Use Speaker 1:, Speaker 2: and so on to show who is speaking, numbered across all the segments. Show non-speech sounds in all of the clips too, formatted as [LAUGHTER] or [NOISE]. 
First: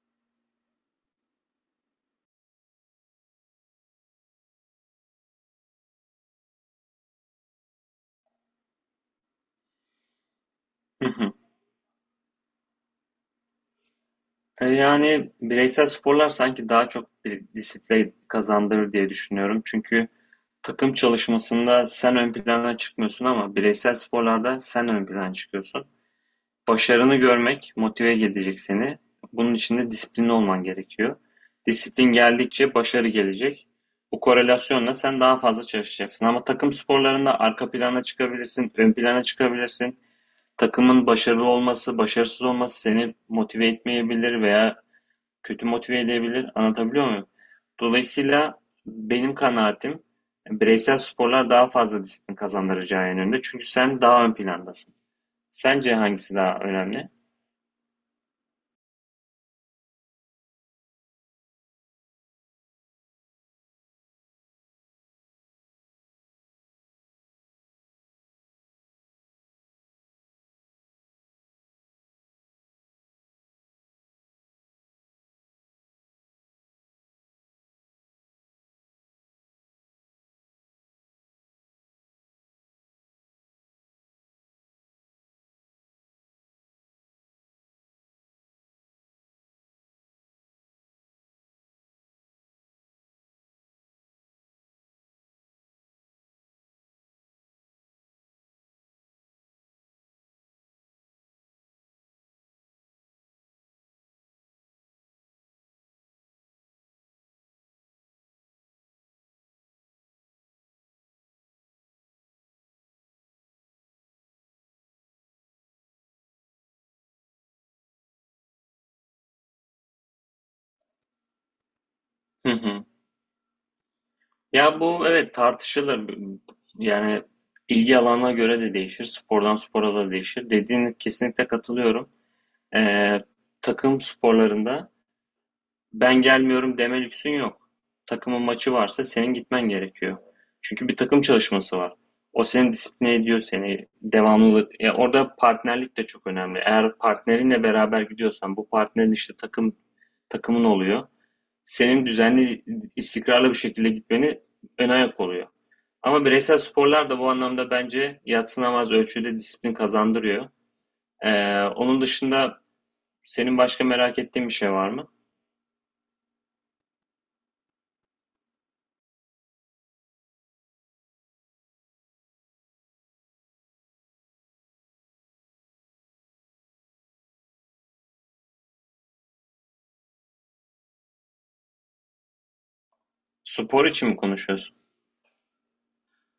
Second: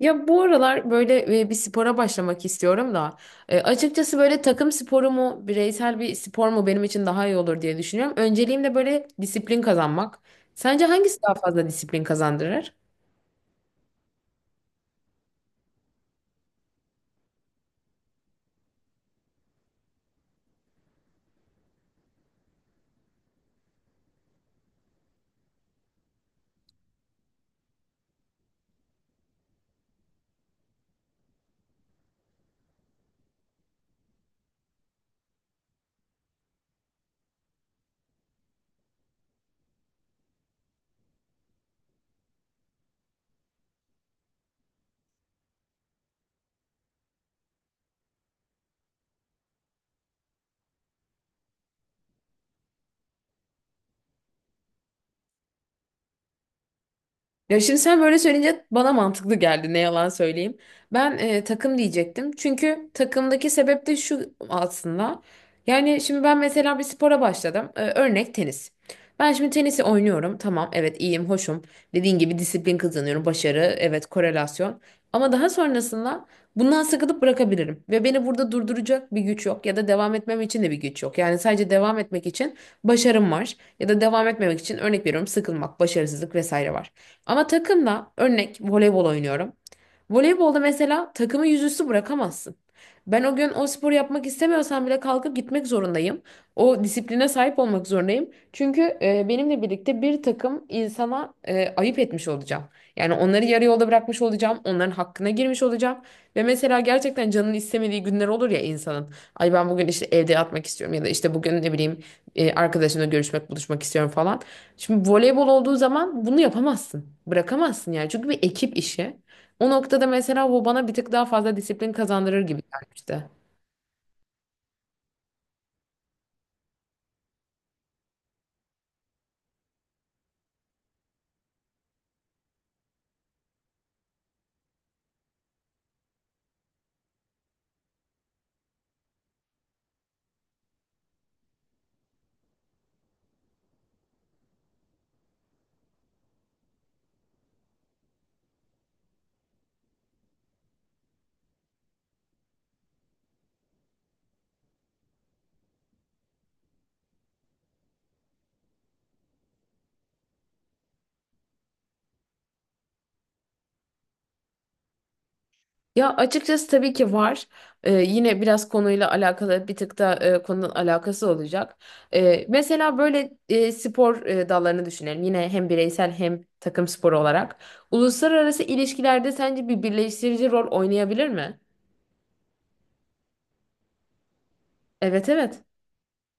Speaker 1: Ya bu aralar böyle bir spora başlamak istiyorum da açıkçası böyle takım sporu mu bireysel bir spor mu benim için daha iyi olur diye düşünüyorum. Önceliğim de böyle disiplin kazanmak. Sence
Speaker 2: Hı
Speaker 1: hangisi
Speaker 2: hı.
Speaker 1: daha fazla disiplin kazandırır?
Speaker 2: Yani bireysel sporlar sanki daha çok bir disiplin kazandırır diye düşünüyorum. Çünkü takım çalışmasında sen ön plana çıkmıyorsun ama bireysel sporlarda sen ön plana çıkıyorsun. Başarını görmek motive edecek seni. Bunun için de disiplinli olman gerekiyor. Disiplin geldikçe başarı gelecek. Bu korelasyonla sen daha fazla çalışacaksın. Ama takım sporlarında arka plana çıkabilirsin, ön plana çıkabilirsin. Takımın başarılı olması, başarısız olması seni motive etmeyebilir veya kötü motive edebilir. Anlatabiliyor muyum? Dolayısıyla benim kanaatim bireysel sporlar daha fazla disiplin kazandıracağı yönünde. Çünkü sen daha ön plandasın. Sence hangisi daha önemli?
Speaker 1: Ya şimdi sen böyle söyleyince bana mantıklı geldi, ne yalan söyleyeyim. Ben takım diyecektim. Çünkü takımdaki sebep de şu aslında. Yani şimdi ben mesela bir spora başladım. E, örnek tenis. Ben şimdi tenisi oynuyorum. Tamam, evet, iyiyim hoşum. Dediğin gibi disiplin kazanıyorum. Başarı, evet, korelasyon. Ama daha sonrasında bundan sıkılıp bırakabilirim. Ve beni burada durduracak bir güç yok. Ya da devam etmem için de bir güç yok. Yani sadece devam etmek için başarım var. Ya da devam etmemek için, örnek veriyorum, sıkılmak, başarısızlık vesaire var. Ama takımla örnek voleybol oynuyorum. Voleybolda mesela takımı yüzüstü bırakamazsın. Ben o gün o sporu yapmak istemiyorsam bile kalkıp gitmek zorundayım. O disipline sahip olmak zorundayım. Çünkü benimle birlikte bir takım insana ayıp etmiş olacağım. Yani onları yarı yolda bırakmış olacağım. Onların hakkına girmiş olacağım. Ve mesela gerçekten canın istemediği günler olur ya insanın. Ay, ben bugün işte evde yatmak istiyorum, ya da işte bugün, ne bileyim, arkadaşımla görüşmek, buluşmak istiyorum falan. Şimdi voleybol olduğu zaman bunu yapamazsın. Bırakamazsın yani. Çünkü bir ekip işi. O noktada mesela bu bana bir tık daha fazla disiplin kazandırır
Speaker 2: Hı
Speaker 1: gibi
Speaker 2: hı.
Speaker 1: gelmişti.
Speaker 2: Ya bu evet tartışılır. Yani ilgi alanına göre de değişir. Spordan spora da değişir. Dediğine kesinlikle katılıyorum. Ee, Takım sporlarında ben gelmiyorum deme lüksün yok. Takımın maçı varsa senin gitmen gerekiyor. Çünkü bir takım çalışması var. O seni disipline ediyor seni devamlı. Ya orada partnerlik de çok önemli. Eğer partnerinle beraber gidiyorsan bu partnerin işte takımın oluyor. Senin düzenli istikrarlı bir şekilde gitmeni ön ayak oluyor. Ama bireysel sporlar da bu anlamda bence yadsınamaz ölçüde disiplin kazandırıyor. Onun dışında senin başka merak ettiğin bir şey var mı?
Speaker 1: Ya açıkçası tabii ki var. Yine biraz konuyla alakalı bir tık da konunun alakası olacak. Mesela böyle spor dallarını düşünelim. Yine hem bireysel hem takım sporu olarak. Uluslararası ilişkilerde sence bir birleştirici rol oynayabilir mi?
Speaker 2: Spor için mi konuşuyorsun?
Speaker 1: Evet, evet.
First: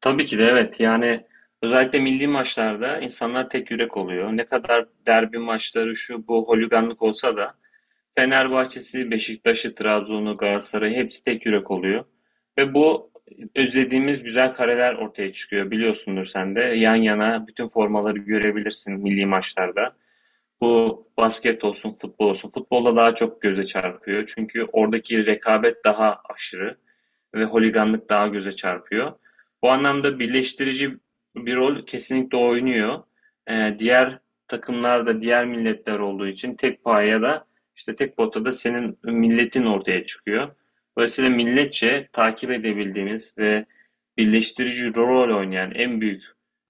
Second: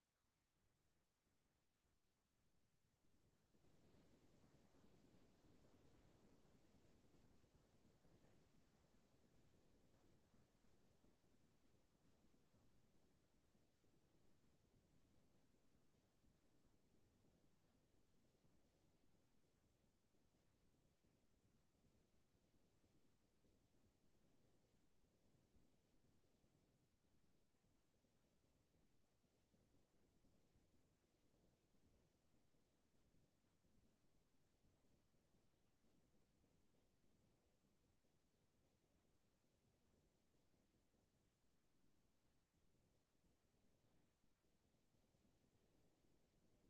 Speaker 2: Tabii ki de evet. Yani özellikle milli maçlarda insanlar tek yürek oluyor. Ne kadar derbi maçları şu bu holiganlık olsa da Fenerbahçe'si, Beşiktaş'ı, Trabzon'u, Galatasaray'ı hepsi tek yürek oluyor. Ve bu özlediğimiz güzel kareler ortaya çıkıyor. Biliyorsundur sen de yan yana bütün formaları görebilirsin milli maçlarda. Bu basket olsun, futbol olsun. Futbolda daha çok göze çarpıyor. Çünkü oradaki rekabet daha aşırı ve holiganlık daha göze çarpıyor. Bu anlamda birleştirici bir rol kesinlikle oynuyor. Diğer takımlarda, diğer milletler olduğu için tek paya da işte tek potada da senin milletin ortaya çıkıyor. Dolayısıyla milletçe takip edebildiğimiz ve birleştirici rol oynayan en büyük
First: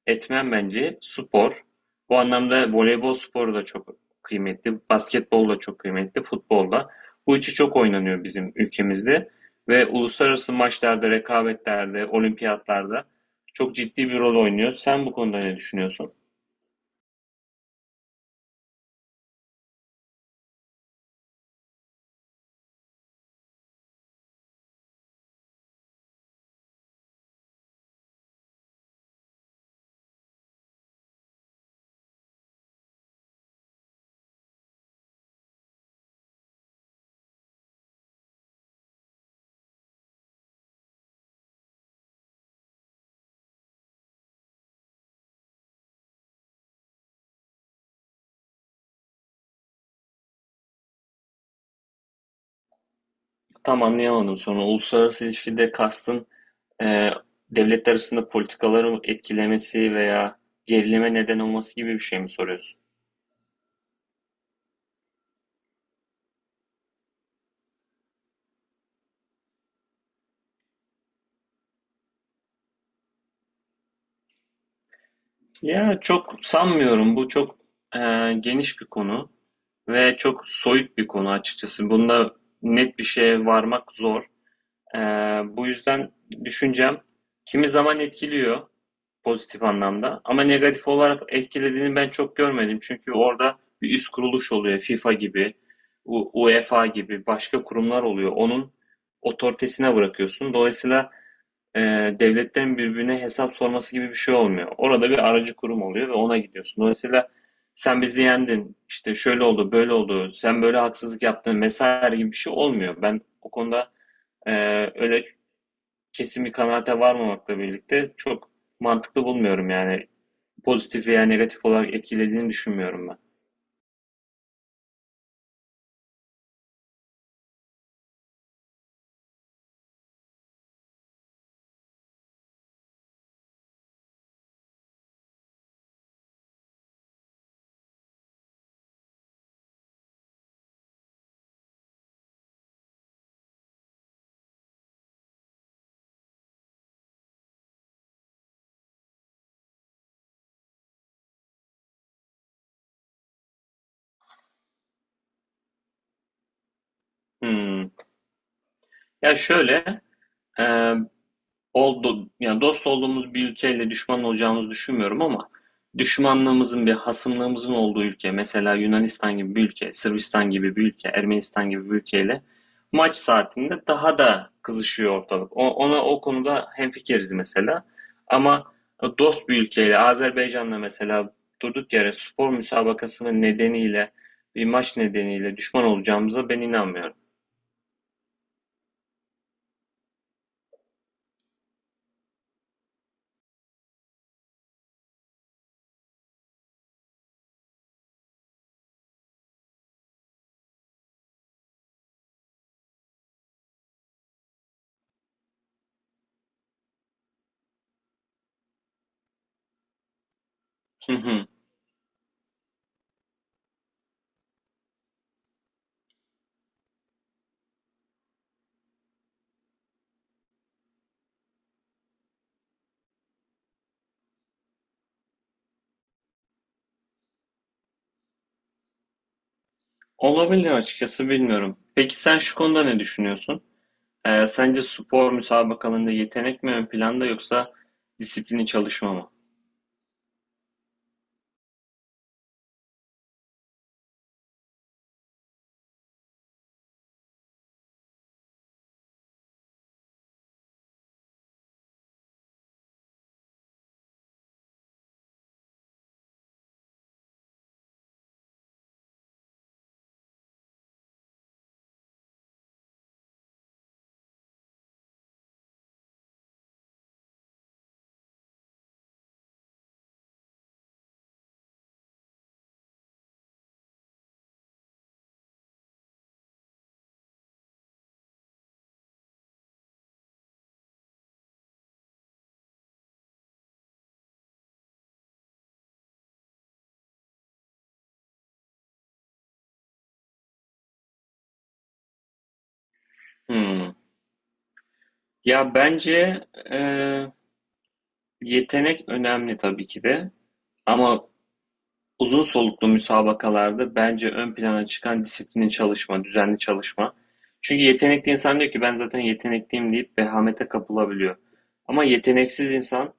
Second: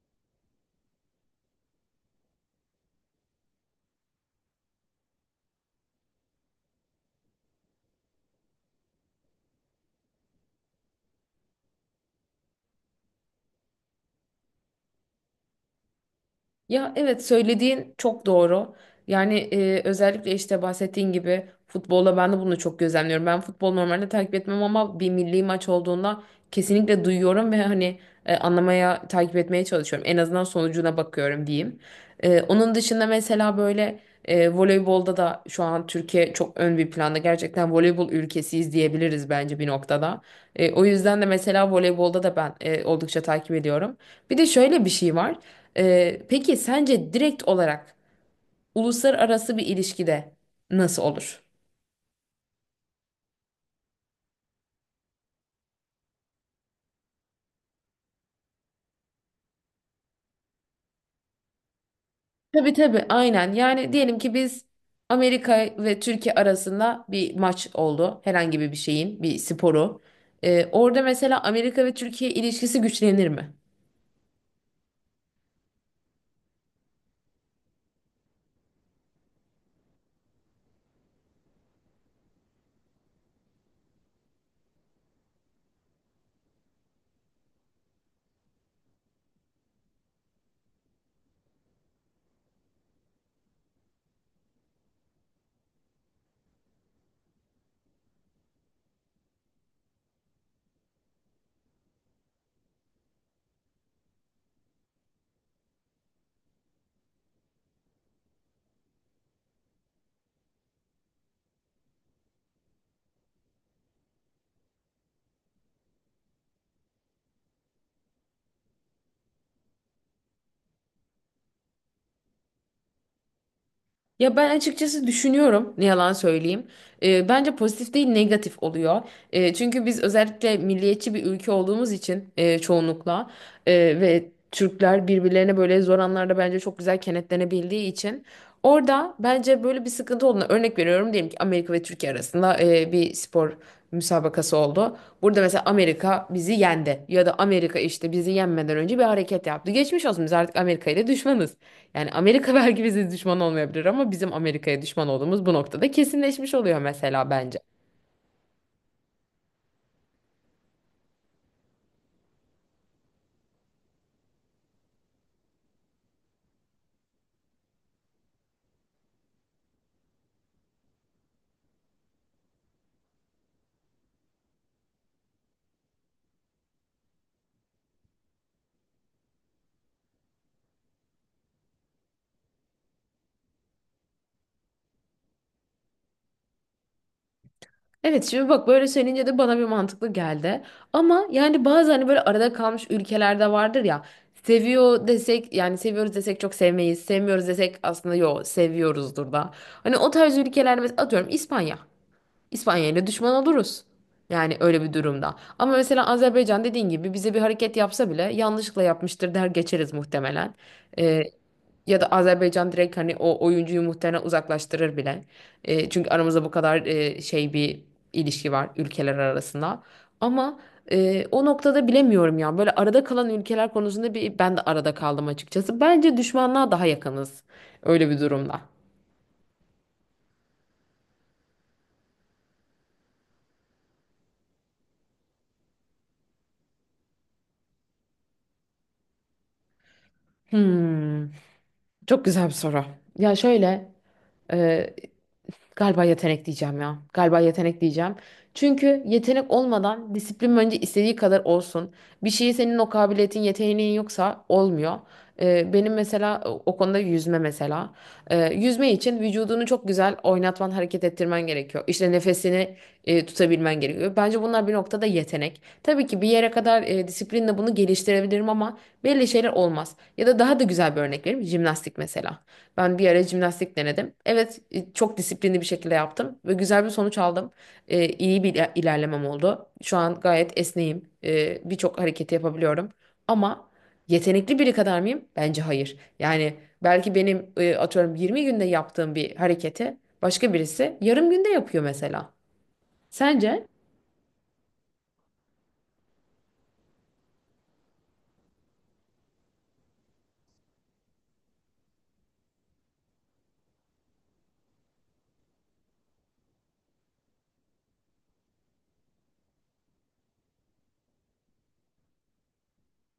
Speaker 2: etmen bence spor. Bu anlamda voleybol sporu da çok kıymetli, basketbol da çok kıymetli, futbol da. Bu üçü çok oynanıyor bizim ülkemizde ve uluslararası maçlarda, rekabetlerde, olimpiyatlarda çok ciddi bir rol oynuyor. Sen bu konuda ne düşünüyorsun?
Speaker 1: Ya evet, söylediğin çok doğru. Yani özellikle işte bahsettiğin gibi futbolla ben de bunu çok gözlemliyorum. Ben futbol normalde takip etmem ama bir milli maç olduğunda kesinlikle duyuyorum ve hani anlamaya, takip etmeye çalışıyorum. En azından sonucuna bakıyorum diyeyim. Onun dışında mesela böyle voleybolda da şu an Türkiye çok ön bir planda. Gerçekten voleybol ülkesiyiz diyebiliriz bence bir noktada. O yüzden de mesela voleybolda da ben oldukça takip ediyorum. Bir de şöyle bir şey var. Peki sence direkt olarak uluslararası bir ilişkide nasıl olur?
Speaker 2: Tam anlayamadım sonra. Uluslararası ilişkide kastın e, devletler arasında politikaları etkilemesi veya gerilime neden olması gibi bir şey mi
Speaker 1: Tabii,
Speaker 2: soruyorsun?
Speaker 1: tabii, aynen. Yani diyelim ki biz Amerika ve Türkiye arasında bir maç oldu. Herhangi bir şeyin, bir sporu. Orada mesela Amerika ve Türkiye ilişkisi güçlenir mi?
Speaker 2: Ya çok sanmıyorum. Bu çok e, geniş bir konu ve çok soyut bir konu açıkçası. Bunda net bir şeye varmak zor. E, Bu yüzden düşüncem kimi zaman etkiliyor pozitif anlamda ama negatif olarak etkilediğini ben çok görmedim. Çünkü orada bir üst kuruluş oluyor. FIFA gibi, UEFA gibi başka kurumlar oluyor. Onun otoritesine bırakıyorsun. Dolayısıyla e, devletten birbirine hesap sorması gibi bir şey olmuyor. Orada bir aracı kurum oluyor ve ona gidiyorsun. Dolayısıyla sen bizi yendin, işte şöyle oldu, böyle oldu, sen böyle haksızlık yaptın vesaire gibi bir şey olmuyor. Ben o konuda e, öyle kesin bir kanaate varmamakla birlikte çok mantıklı bulmuyorum yani. Pozitif veya negatif olarak etkilediğini düşünmüyorum ben.
Speaker 1: Ya ben açıkçası düşünüyorum, ne yalan söyleyeyim. Bence pozitif değil negatif oluyor. Çünkü biz özellikle milliyetçi bir ülke olduğumuz için çoğunlukla e, ve Türkler birbirlerine böyle zor anlarda bence çok güzel kenetlenebildiği için orada bence böyle bir sıkıntı olduğuna örnek veriyorum. Diyelim ki Amerika ve Türkiye arasında bir spor müsabakası oldu. Burada mesela Amerika bizi yendi ya da Amerika işte bizi yenmeden önce bir hareket yaptı. Geçmiş olsun, biz artık Amerika ile düşmanız. Yani Amerika [LAUGHS] belki bize düşman olmayabilir ama bizim Amerika'ya düşman olduğumuz bu noktada kesinleşmiş oluyor mesela bence.
Speaker 2: Hmm. Ya şöyle, e, oldu, yani dost olduğumuz bir ülkeyle düşman olacağımızı düşünmüyorum ama düşmanlığımızın bir hasımlığımızın olduğu ülke mesela Yunanistan gibi bir ülke, Sırbistan gibi bir ülke, Ermenistan gibi bir ülkeyle maç saatinde daha da kızışıyor ortalık. Ona o konuda hemfikiriz mesela. Ama dost bir ülkeyle Azerbaycan'la mesela durduk yere spor müsabakasının nedeniyle bir maç nedeniyle düşman olacağımıza ben inanmıyorum.
Speaker 1: Evet, şimdi bak böyle söyleyince de bana bir mantıklı geldi. Ama yani bazı, hani, böyle arada kalmış ülkelerde vardır ya. Seviyor desek, yani seviyoruz desek çok sevmeyiz. Sevmiyoruz desek aslında yo seviyoruzdur da. Hani o tarz ülkelerde mesela, atıyorum, İspanya. İspanya ile düşman oluruz. Yani öyle bir durumda. Ama mesela Azerbaycan dediğin gibi bize bir hareket yapsa bile yanlışlıkla yapmıştır der geçeriz muhtemelen.
Speaker 2: Hı
Speaker 1: Ee,
Speaker 2: hı.
Speaker 1: Ya da Azerbaycan direkt hani o oyuncuyu muhtemelen uzaklaştırır bile. Çünkü aramızda bu kadar şey bir ilişki var ülkeler arasında. Ama o noktada bilemiyorum ya. Böyle arada kalan ülkeler konusunda bir ben de arada kaldım açıkçası. Bence düşmanlığa daha yakınız öyle bir durumda.
Speaker 2: Olabilir açıkçası bilmiyorum. Peki sen şu konuda ne düşünüyorsun? Sence spor müsabakalarında yetenek mi ön planda yoksa disiplini çalışma mı?
Speaker 1: Hmm, çok güzel bir soru. Ya şöyle, e, galiba yetenek diyeceğim ya. Galiba yetenek diyeceğim. Çünkü yetenek olmadan disiplin bence istediği kadar olsun. Bir şeyi senin o kabiliyetin, yeteneğin yoksa olmuyor. Benim mesela o konuda yüzme mesela. Yüzme için vücudunu çok güzel oynatman, hareket ettirmen gerekiyor. İşte nefesini tutabilmen gerekiyor. Bence bunlar bir noktada yetenek. Tabii ki bir yere kadar disiplinle bunu geliştirebilirim ama belli şeyler olmaz. Ya da daha da güzel bir örnek vereyim. Jimnastik mesela. Ben bir ara jimnastik denedim. Evet, çok disiplinli bir şekilde yaptım ve güzel bir sonuç aldım. İyi bir ilerlemem oldu. Şu an gayet esneyim. Birçok hareketi yapabiliyorum. Ama yetenekli biri kadar mıyım? Bence hayır. Yani belki benim, atıyorum, 20 günde yaptığım bir hareketi başka birisi yarım günde yapıyor mesela. Sence?
Speaker 2: Hmm. Ya bence e, yetenek önemli tabii ki de ama uzun soluklu müsabakalarda bence ön plana çıkan disiplinin çalışma, düzenli çalışma. Çünkü yetenekli insan diyor ki ben zaten yetenekliyim deyip vehamete kapılabiliyor. Ama yeteneksiz insan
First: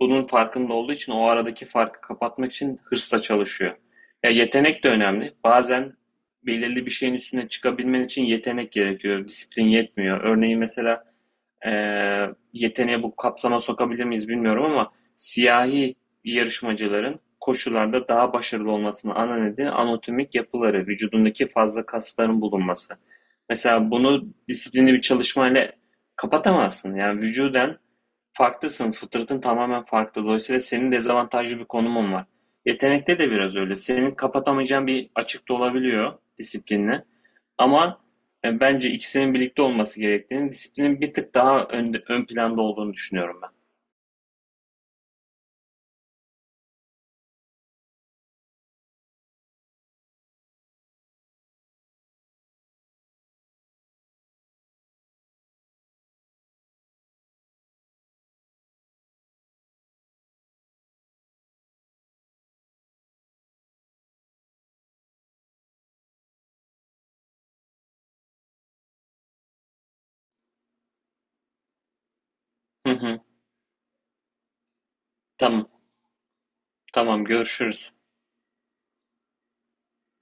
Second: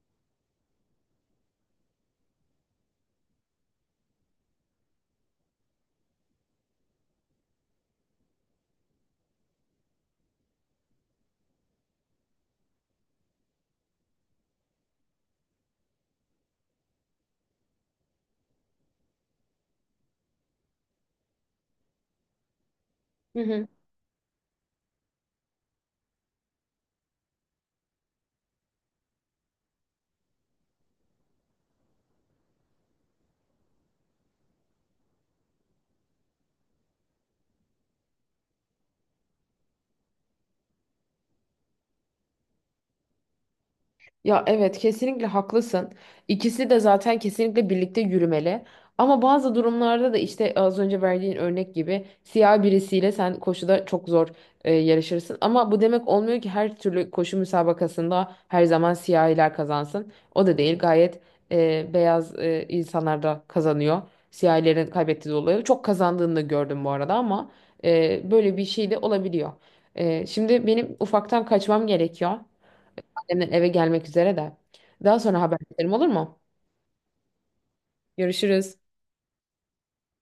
Speaker 2: bunun farkında olduğu için o aradaki farkı kapatmak için hırsla çalışıyor. Ya yetenek de önemli. Bazen belirli bir şeyin üstüne çıkabilmen için yetenek gerekiyor. Disiplin yetmiyor. Örneğin mesela e, yeteneği bu kapsama sokabilir miyiz bilmiyorum ama siyahi yarışmacıların koşularda daha başarılı olmasının ana nedeni anatomik yapıları, vücudundaki fazla kasların bulunması. Mesela bunu disiplinli bir çalışmayla kapatamazsın. Yani vücuden farklısın, fıtratın tamamen farklı. Dolayısıyla senin dezavantajlı bir konumun var. Yetenekte de biraz öyle. Senin kapatamayacağın bir açıkta olabiliyor disiplinle. Ama bence ikisinin birlikte olması gerektiğini, disiplinin bir tık daha ön planda olduğunu düşünüyorum ben.
Speaker 1: Ya evet, kesinlikle haklısın. İkisi de zaten kesinlikle birlikte yürümeli. Ama bazı durumlarda da işte az önce verdiğin örnek gibi siyah birisiyle sen koşuda çok zor yarışırsın. Ama bu demek olmuyor ki her türlü koşu müsabakasında her zaman siyahiler kazansın. O da değil, gayet beyaz insanlar da kazanıyor. Siyahilerin kaybettiği dolayı çok kazandığını da gördüm bu arada ama böyle bir şey de olabiliyor. Şimdi benim ufaktan kaçmam gerekiyor.
Speaker 2: Hı hı.
Speaker 1: Annemler eve gelmek üzere de. Daha sonra haber
Speaker 2: Tamam,
Speaker 1: ederim, olur mu?
Speaker 2: tamam görüşürüz.
Speaker 1: Görüşürüz.